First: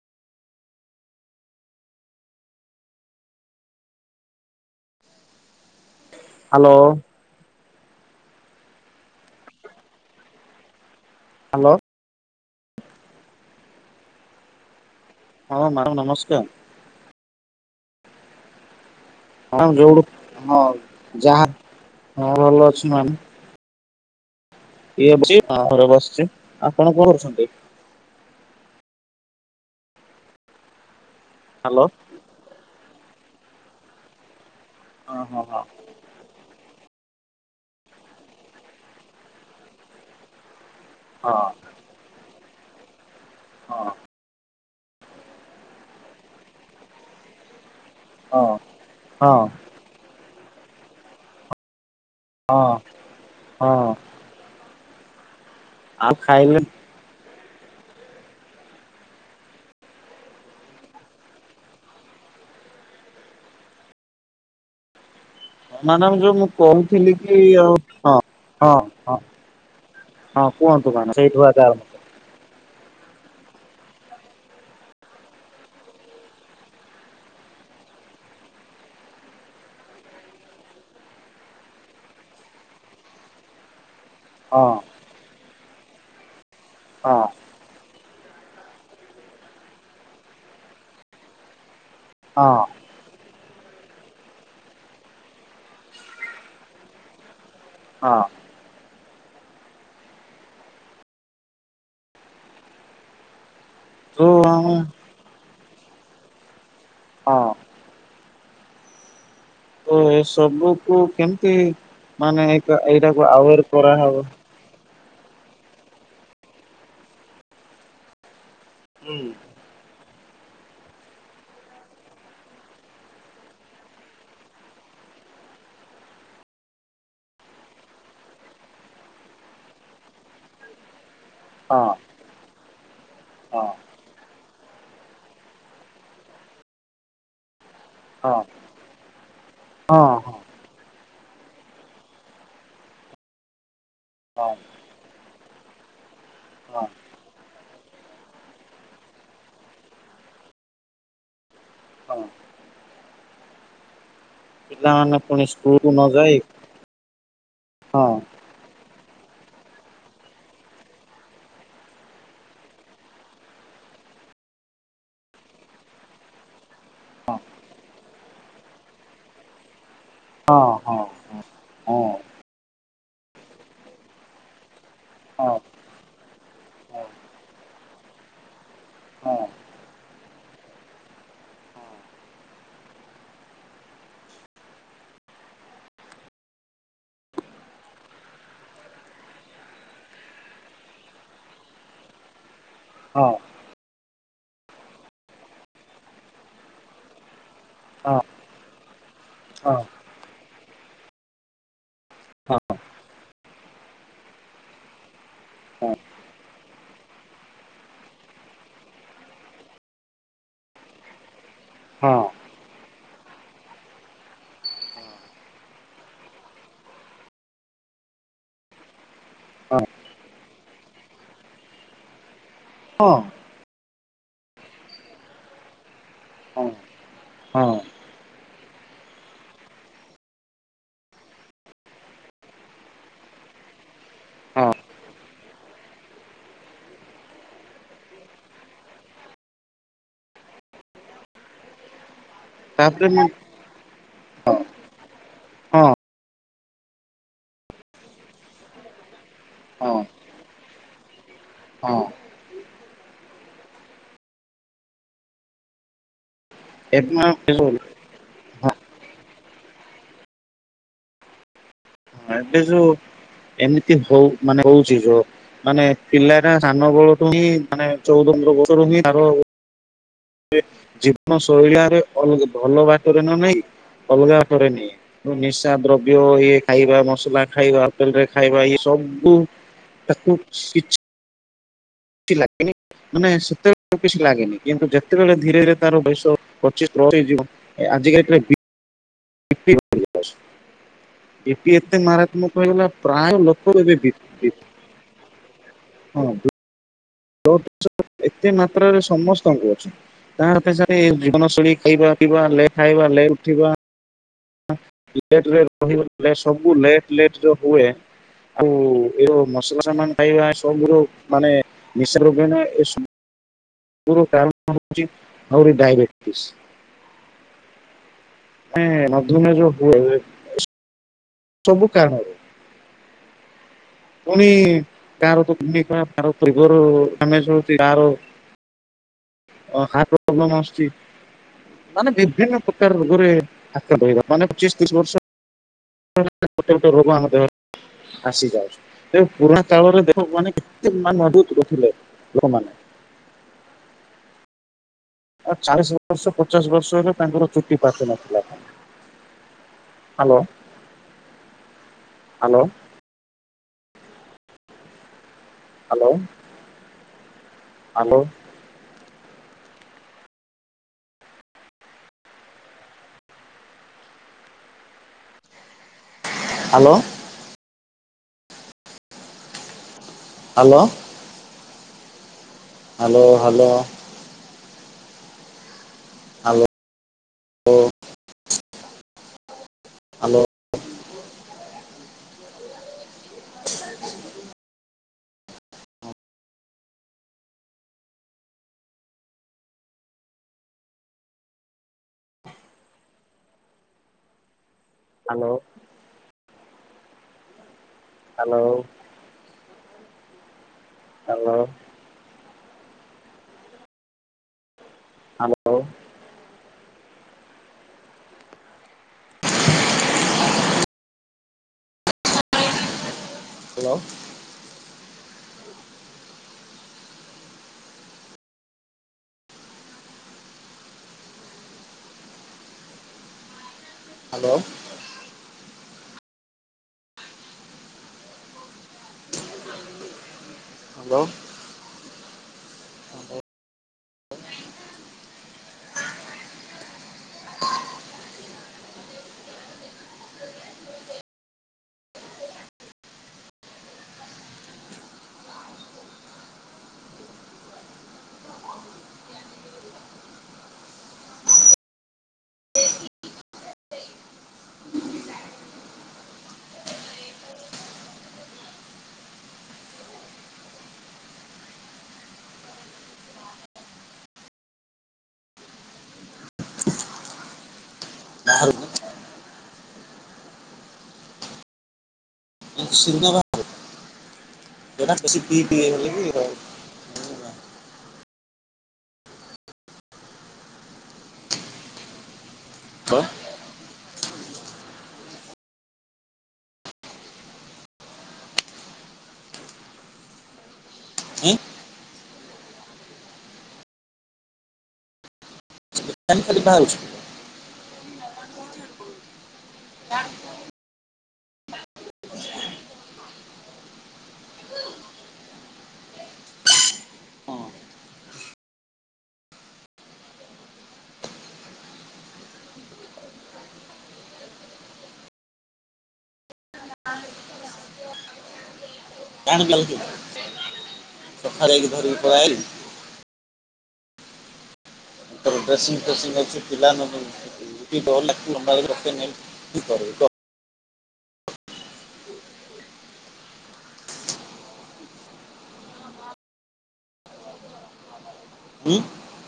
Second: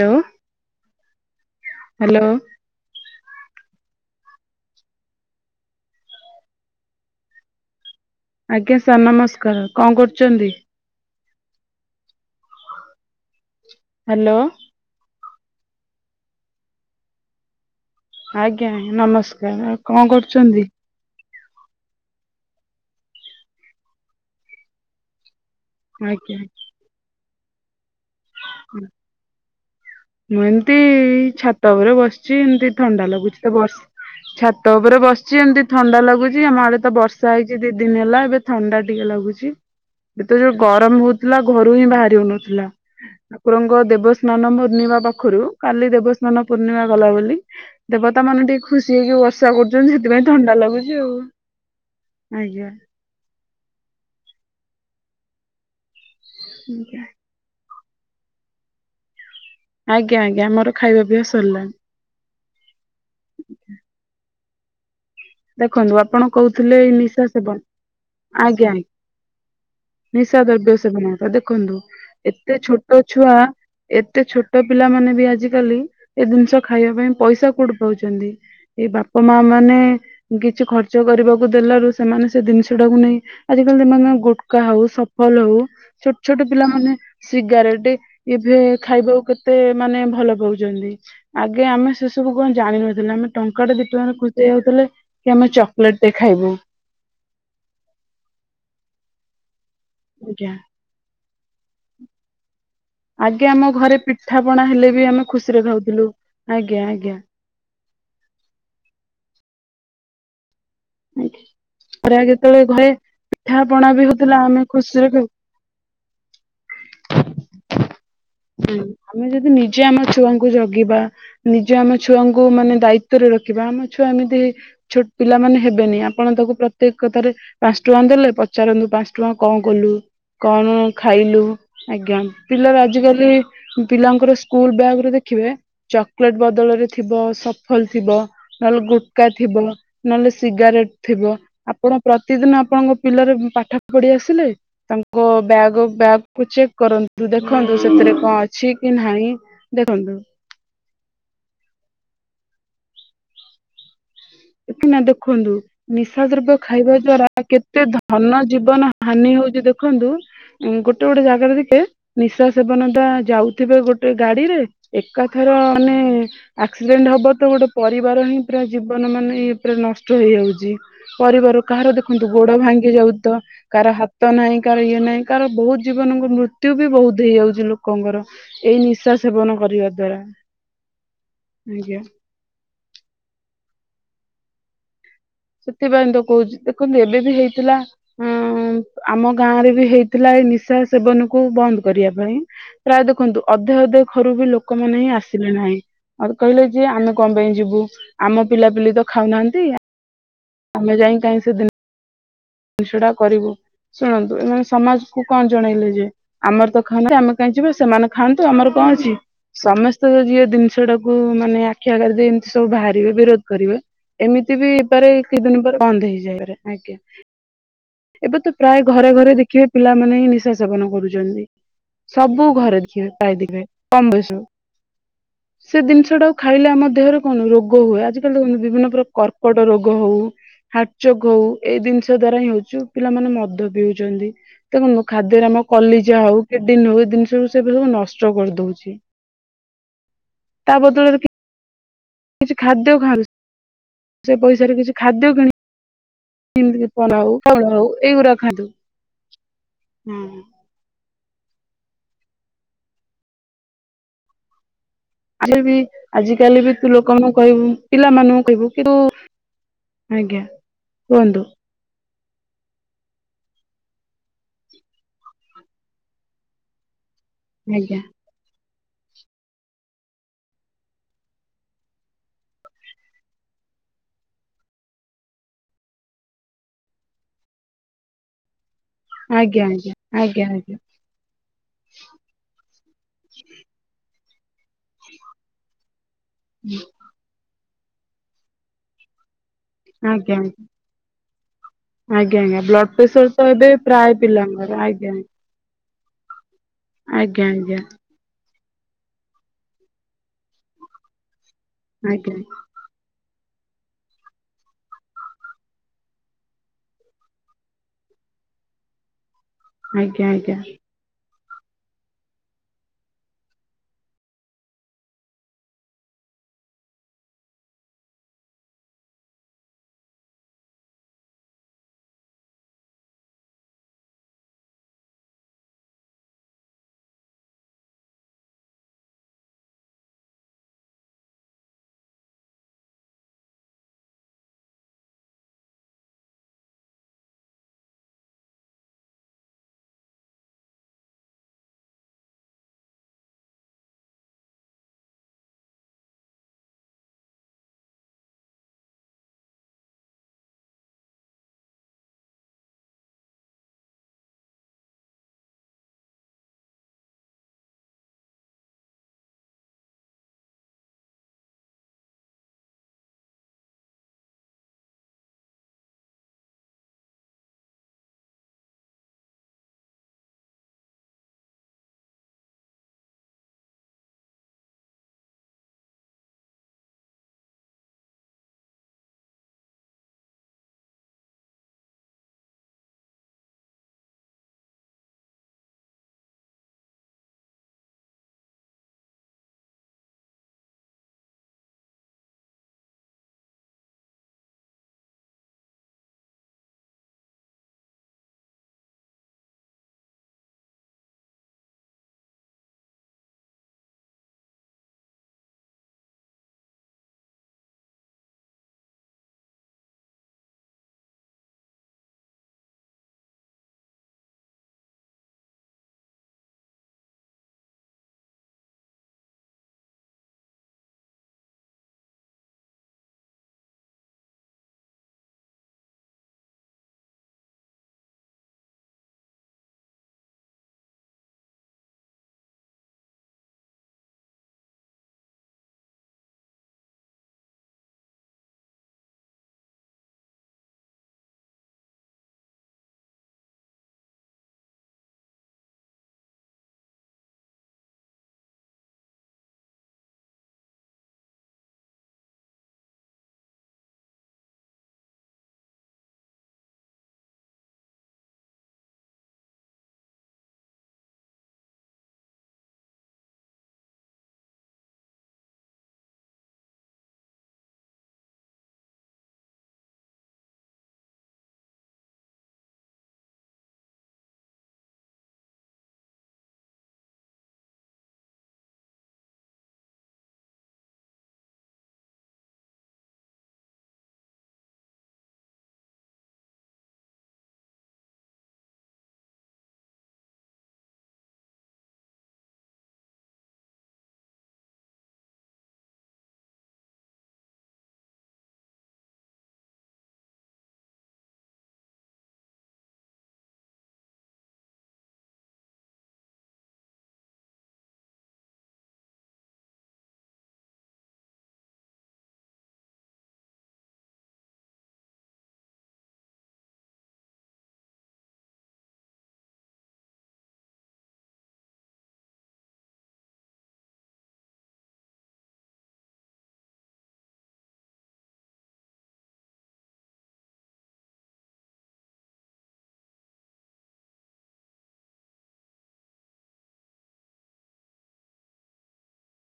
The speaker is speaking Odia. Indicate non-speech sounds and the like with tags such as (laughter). ହ୍ୟାଲୋ। ହ୍ୟାଲୋ। ହ୍ୟାଲୋ। ଆଜ୍ଞା ସାର୍ ନମସ୍କାର। କଣ କରୁଛନ୍ତି? ହ୍ୟାଲୋ। ହ୍ୟାଲୋ। ହଁ ମ୍ୟାଡ଼ାମ ନମସ୍କାର। ଆଜ୍ଞା, ଅଞ୍ଜ ନମସ୍କାର। ଆଉ କଣ ଯୋଉଠୁ ହଁ କରୁଛନ୍ତି? ଯାହା ହଁ ଭଲ ଅଛି ମାନେ ଇଏ (unintelligible) ସିଛି ଆପଣ ଆଜ୍ଞା କଣ କରୁଛନ୍ତି? ମୁଁ ଏମତି ଛାତ ହ୍ୟାଲୋ ଓପରେ ବସିଛି। ଏମିତି ଥଣ୍ଡା ଲାଗୁଛି। ତ ବ ଛାତ ଉପରେ ହଁ ବସିଛି ହଁ ହଁ ଏମିତି ଥଣ୍ଡା ଲାଗୁଛି। ହଉଚି। ଆମ ଆଡେ଼ ତ ବର୍ଷା ହେଇଛି ଦି ଦିନ ହେଲା ଏବେ ଥଣ୍ଡା ଟିକେ ଲାଗୁଛି। ଏ ତ ଯୋଉ ଗରମ ହଉ ଥିଲା ଘରୁ ହିଁ ବାହାରି ହଉନଥିଲା। ହଁ ଠାକୁରଙ୍କ ହଁ ଦେବସ୍ନାନ ପୂର୍ଣ୍ଣିମା ପାଖରୁ କାଲି ଦେବସ୍ନାନ ପୂର୍ଣ୍ଣିମା ଗଲା ବୋଲି ଦେବତା ମାନେ ହଁ ଟିକେ ଖୁସି ହେଇକି ବର୍ଷା ହଁ କରୁଛନ୍ତି, ସେଥିପାଇଁ ଥଣ୍ଡା ଲାଗୁଛି ଆଉ। ହଁ, ଆଜ୍ଞା। ହଁ। ଆଉ ଖାଇଲେଣି? ଆଜା। ଆଜ୍ଞା, ଆଜ୍ଞା। ମୋର ଖାଇବା ପିଇବା ସରିଲାଣି। ଦେଖନ୍ତୁ ମ୍ୟାଡ଼ାମ ଆପଣ ଯୋଉ ମୁଁ କହୁଥିଲେ କହୁଥିଲି ନିଶା କି ଆଉ ହଁ ସେବନ ହଁ ଆଜ୍ଞା, ହଁ ଆଜ୍ଞା ନିଶା ହଁ ଦ୍ରବ୍ୟ କୁହନ୍ତୁ ମ୍ୟାଡ଼ାମ ସେବନ। ତ ସେଇଠୁ ଆଗ ଦେଖନ୍ତୁ ଆରମ୍ଭ ଏତେ ଛୋଟ ଛୁଆ ଏତେ ଛୋଟ ପିଲାମାନେ ବି ଆଜିକାଲି ଏ ଜିନିଷ ଖାଇବା ପାଇଁ ପଇସା କୋଉଠି ପାଉଛନ୍ତି? ଏ ବାପ ମା ମାନେ କିଛି ଖର୍ଚ୍ଚ କରିବାକୁ ଦେଲାରୁ ସେମାନେ ସେ ଦିନିଷ ଟାକୁ ନେଇ ଆଜିକାଲି ମାନେ ଗୁଟକା ହଁ ହଉ, ସ ସଫଲ ହଉ, ଛୋଟ ଛୋଟ ପିଲାମାନେ ହଁ ସିଗାରେଟ ଏବେ ଖାଇବାକୁ କେତେ ମାନେ ଭଲ ପାଉଚନ୍ତି। ଆଗେ ଆମେ ସେ ସେସବୁ କଣ ହଁ ଜାଣିନଥିଲେ। ଆମେ ଟଙ୍କା ଟା ଦି ଟଙ୍କାରେ ଖୁସି ହେଈଯାଉଥିଲେ କି ଆମେ ଚକୋଲେଟ ଟେ ଖାଇବୁ। ହଁ। ଆଜ୍ଞା। ଆଜ୍ଞା ଆମ ଘରେ ତୁ ପିଠା ପଣା ହଁ ହେଲେ ବି ଆମେ ଖୁସିରେ ଖାଉଥିଲୁ। ଆଜ୍ଞା, ଆଜ୍ଞା। ହଁ। ତ ଏ ସବୁକୁୁ ଆଜ୍ଞା। କେମିତି ଖରା ମାନେ ଯେତେବେଳେ ଏଇଟାକୁ ଆଭଏଡ୍ କରାହେବ। ଖୁସିରେଖ (unintelligible) ହୁଁ ଆମେ ଯଦି ନିଜେ ଆମ ଛୁଆଙ୍କୁ ଜଗିବା ନିଏଜ ଆମ ଛୁଆଙ୍କୁ ମାନେ ଦାୟିତ୍ଵରେ ରଖିବା ବ ବଇଁଆମ ଛୁଆ ଏମିତି ବି ଛୋଟ ପିଲାମାନେ ହେବେନି ଆପଣ ତାକୁ ପ୍ରତ୍ୟେକ କଥାରେ, ପାଁସ୍ ଟଙ୍କା ଦେଲେ ପଚାରନ୍ତୁ, ପାଁସ୍ ଟଙ୍କା କଣ କଲୁ। କଣ ଖାଇଲୁ? ହଁ ଆଜ୍ଞା ପିଲାର ଆଜିକାଲି ହଁ ଏ ପିଲାଙ୍କର ସ୍କୁଲ ବ୍ୟାଗରେ ଦେଖିବେ, ଚକ୍ଲେଟ ବଦଳରେ ଥିବ ସଫଲ ଥିବ ହଁ ନହେଲେ ଗୁଟ୍କା ଥିବ। ହଁ ନହେଲେ ହଁ ସିଗାରେଟ ଥିବ ଆପଣ ପ୍ରତିଦିନ ଆପଣଙ୍କ ପିଲାର ପାଠ ଫେଢି଼ ଆସିଲେ। ତାଙ୍କ ବ୍ୟାଗ ବ୍ୟାଗକୁ ଚେକ୍ ହଁ କରନ୍ତୁ ଦେଖନ୍ତୁ। ସେଥିରେ କଣ ଅଛି କି ନାହିଁ ଦେଖନ୍ତୁ। ହଁ। ଉଠିନା ପିଲାମାନେ ପୁଣି ଦେଖନ୍ତୁ ସ୍କୁଲକୁ ନ ନିଶା ଯାଇ ଦ୍ରବ୍ୟ, ଖାଇବା ଦ୍ଵାରା କେତେ ହଁ ଧନ ଜୀବନ ହାନି ହଉଛି ଦେଖନ୍ତୁ। ଉଁ ଗୋଟେ ଗୋଟେ ଜାଗାରେ ଦେଖେ ନିଶା ସେବନ ଟା ଯାଉଥିବେ ଗୋଟେ ଗାଡି଼ରେ ଏକାଥର ମାନେ, ଆକ୍ସିଡେଣ୍ଟ ହବ ତ ଗୋଟେ ପରିବାର ହିଁ ପୁରା ଜୀବନ ମାନେ ପୁରା ନଷ୍ଟ ହଁ ହେଇଯାଉଛି। ହଁ ପରିବାର କାହାର ହଁ ଦେଖନ୍ତୁ ଗୋଡ଼ ଭାଙ୍ଗି ଯାଉଚି ତ! କାହାର ହାତ ନାହିଁ କାହାର ଇଏ ନାହିଁ କାହାର ହଁ ବହୁତ ଜୀବନଙ୍କ ମୃତ୍ୟୁ ବି ବହୁତ ହେଇଯାଉଛି। ଲୋକଙ୍କର, ଏଇ ନିଶା ହଁ ହଁ ହଁ ସେବନ କରିବା ଦ୍ଵାରା ଆଜ୍ଞା। ସେଥିପାଇଁ ତ କହୁଛି ଦେଖନ୍ତୁ ଏବେ ବି ହେଇଥିଲା। ହୁଁ ଆମ ଗାଁରେ ବି ହେଇଥିଲା ଏଇ ନିଶା ସେବନକୁ ବନ୍ଦ କରିବା ପାଇଁ। ପ୍ରାୟ ହଁ ହଁ ଦେଖନ୍ତୁ ଅଧେ ଅଧେ ଘରୁ ବି ଲୋକମାନେ ହିଁ ଆସିଲେ ନାହିଁ। ଅର କହିଲେ ଯେ ଆମେ କଣ ପାଇଁ ଯିବୁ ହଁ ହଁ ଆମ ପିଲାପିଲି ତ ଖାଉନାହାନ୍ତି। ହଁ ଆମେ ଯାଇ କାଇଁ ସେଦିନ! ଜିନିଷଟା କରିବୁ। ଶୁଣନ୍ତୁ ଏମାନେ ସମାଜ କୁ କଣ ଜଣେଇଲେ ଯେ ଆମର ତ ଖାଉନାହାନ୍ତି ଆମେ କାହିଁ ଯିବା। ସେମାନେ ଖାଆନ୍ତୁ ଆମର କଣ ଅଛି। ସମସ୍ତେ ଯିଏ ଜିନିଷ ଟାକୁ ମାନେ ଆଖି ଆଗାରରେ ହଁ ଦେଇ ଏମିତି ସବୁ ବାହାରି--' ବିରୋ ବିରୋଧ କରିବା। ଏମିତି ବି ହେଇପାରେ ଏ କିଛିଦିନି ପରେ ବନ୍ଦ ହେଇଯାଇପାରେ ଆଜ୍ଞା। ଏବେ ତ ପ୍ରାୟ ଘରେ ଘରେ ଦେଖିବେ ପିଲାମାନେ ହିଁ ନିଶା ସେବନ କରୁଛନ୍ତି। ସବୁ ଘରେଯେ। ଦେଖିବେ ହଁ ପ୍ରାୟ ଦେଖିବେ କମ ବୟସରୁ। ସେ ଜିନିଷ ଟାକୁ ଖାଇଲେ ଆମ ଦେହରେ କଣ ହଁ ରୋଗ ହୁଏ। ଆଜିକାଲି ଦେଖୁନ ବିଭିନ୍ନ ପ୍ରକ କର୍କଟ ରୋଗ ହଉ ହାଟଚୋକ ହଉ ଏଇ ଜିନିଷ ଦ୍ଵାରା ହିଁ ହଉଚୁ। ପିଲାମାନେ ମଦ ପିଉଛନ୍ତି। ହଁ ଦେଖନ୍ତୁ ଖାଦ୍ୟରେ ଆମ କଲିଜା ହଉ କିଡିନ ହଉ ଏ ଜିନିଷ କୁ ସେସବୁ ନଷ୍ଟ କରିଦଉଛି। ତା ବଦଳରେ କି କିଛି ଖାଦ୍ୟ ତାପରେ ମୁଁ ଖାଆନ୍ତୁ। ସେ ପଇସାରେ କିଛି ଖାଦ୍ୟ କିଣି ହଁ (inaudible) ଏଇ ଗୁରା ଖାତୁ ହଁ (inaudible) ହୁଁ ହୁଁ, ହଁ ଆଜିବି ଆଜି କାଲି ବି ତୁ ଏବେ ମା ଲୋକଙ୍କୁ ହଁ କହିବୁ। ପିଲାମାନଙ୍କୁ କହିବୁ। ହଁ କିନ୍ତୁ ଆଜ୍ଞା କୁହନ୍ତୁ? ଏବେ ଯୋଉ ଏମିତି ହଉ ମାନେ ହଉଛି ଯୋଉ ମାନେ ପିଲାଟା ସାନ ବେଳୁ ମି ମାନେ ଆଜ୍ଞା (inaudible) ଏ ଜୀବନ ଶୈଳାରେ ଅଲ ଭଲ ବାଟରେ ନ ନେଇ ଅଲଗା ବାଟରେ ନିଏ। ନିଶା ଦ୍ରବ୍ୟ ଇଏ ଖାଇବା। ମସଲା ଖାଇବା, ହୋଟେଲ ରେ ଖାଇବା, ଇଏ ସବୁ ଓ ଆଜ୍ଞା ଆଜ୍ଞା ପ୍ର ଆଜ୍ଞା ଆଜ୍ଞା ଆଜ୍ଞା (inaudible) ସେମିତି ଲାଗେନି। ମାନେ ସେତେବେ କିଛି ଲାଗେନି। କିନ୍ତୁ ଯେତେବେଳେ ଧୀରେ ଧୀରେ ତାର ବୟସ ପଚିଶ ପିିବ ଆଜିିକାଲି (inaudible) ଆଜ୍ଞା ବିପି ଏତେ ଆଜ୍ଞା ମାରାତ୍ମକ ଆଜ୍ଞା ହେଇଗଲା। ବ୍ଲଡ ପ୍ରେସର ପ୍ରାୟ ତ ଲୋକ ଏବେ ପ୍ରାୟ ବିପି ବିପି। ପିଲାଙ୍କର ଆଜ୍ଞା ହଁ ନ୍ତୁ ଆଜ୍ଞା ଆଜ୍ଞା (inaudible) ଏତେ ମାତ୍ରାରେ ସମସ୍ତଙ୍କୁ ଅଛି ତାତେଶାଳୀ ଜୀବନଶୈଳୀ ଖାଇବା ଆଜ୍ଞା ପିଇବା ଲେ ଖାଇବା ଲେ ଉଠିବା। (inaudible) ସବୁ ଲେଟ-ଲେଟ ଯୋଉଁ ହୁଏ। ଆଉ ଏ ମସଲା ସାମାନ ଆଜ୍ଞା ଖାଇବା ଆଜ୍ଞା ଏସବୁରୁ ମାନେ (inaudible) (inaudible) ଡାବେଟିସ୍। ହେ, ହେ ମଧୁମେୟ ଯୋଉ ହୁଏ। ସବୁ କାଣରେ। ପୁଣି କାହାର (inaudible) (inaudible) ପ୍ରୋବ୍ଲେମ୍ ଆସୁଛି। ମାନେ ବିଭିନ୍ନ ପ୍ରକାର ରୋଗରେ ଆକ୍ରାନ୍ତ ରହିବା ମାନେ ପଚିଶ ତିରିଶି ବର୍ଷ (unintelligible) ଗୋଟେ-ଗୋଟେ ରୋଗ ଆମ ଦେହରେ ଆସି ଯାଏ। ପୁରୁଣା କାଳରେ ଦେଖ ମାନେ କେତେ ମାନେ ମଜବୁତ ଲୋକଥିଲେ, ଲୋକମାନେ। ଆ ଚାଳିଶ ବର୍ଷ ପଚାଶ ବର୍ଷ ହେଲେ ତାଙ୍କର ଚୁଟି ପାଚୁ ନଥିଲା। Hello hello. Hello. Hello. Hello. Hello. Hello hello. Hello (inaudible) hello. Hello. Hello. Hello. Hello. Hello. Hello. Hello. (unintelligible) (inaudible) (inaudible) ଖାଲି (unintelligible) ଖାଲି ପାରୁଚି। ହ (unintelligible) କାମ୍ (unintelligible) ସଖ ହେକି ଧରିବି କ ଆଇଲି। ତାର ଡ୍ରେସିଂ ଫେସିଂ ଅଛି ପିଲା ନ (inaudible) ହୁଁ।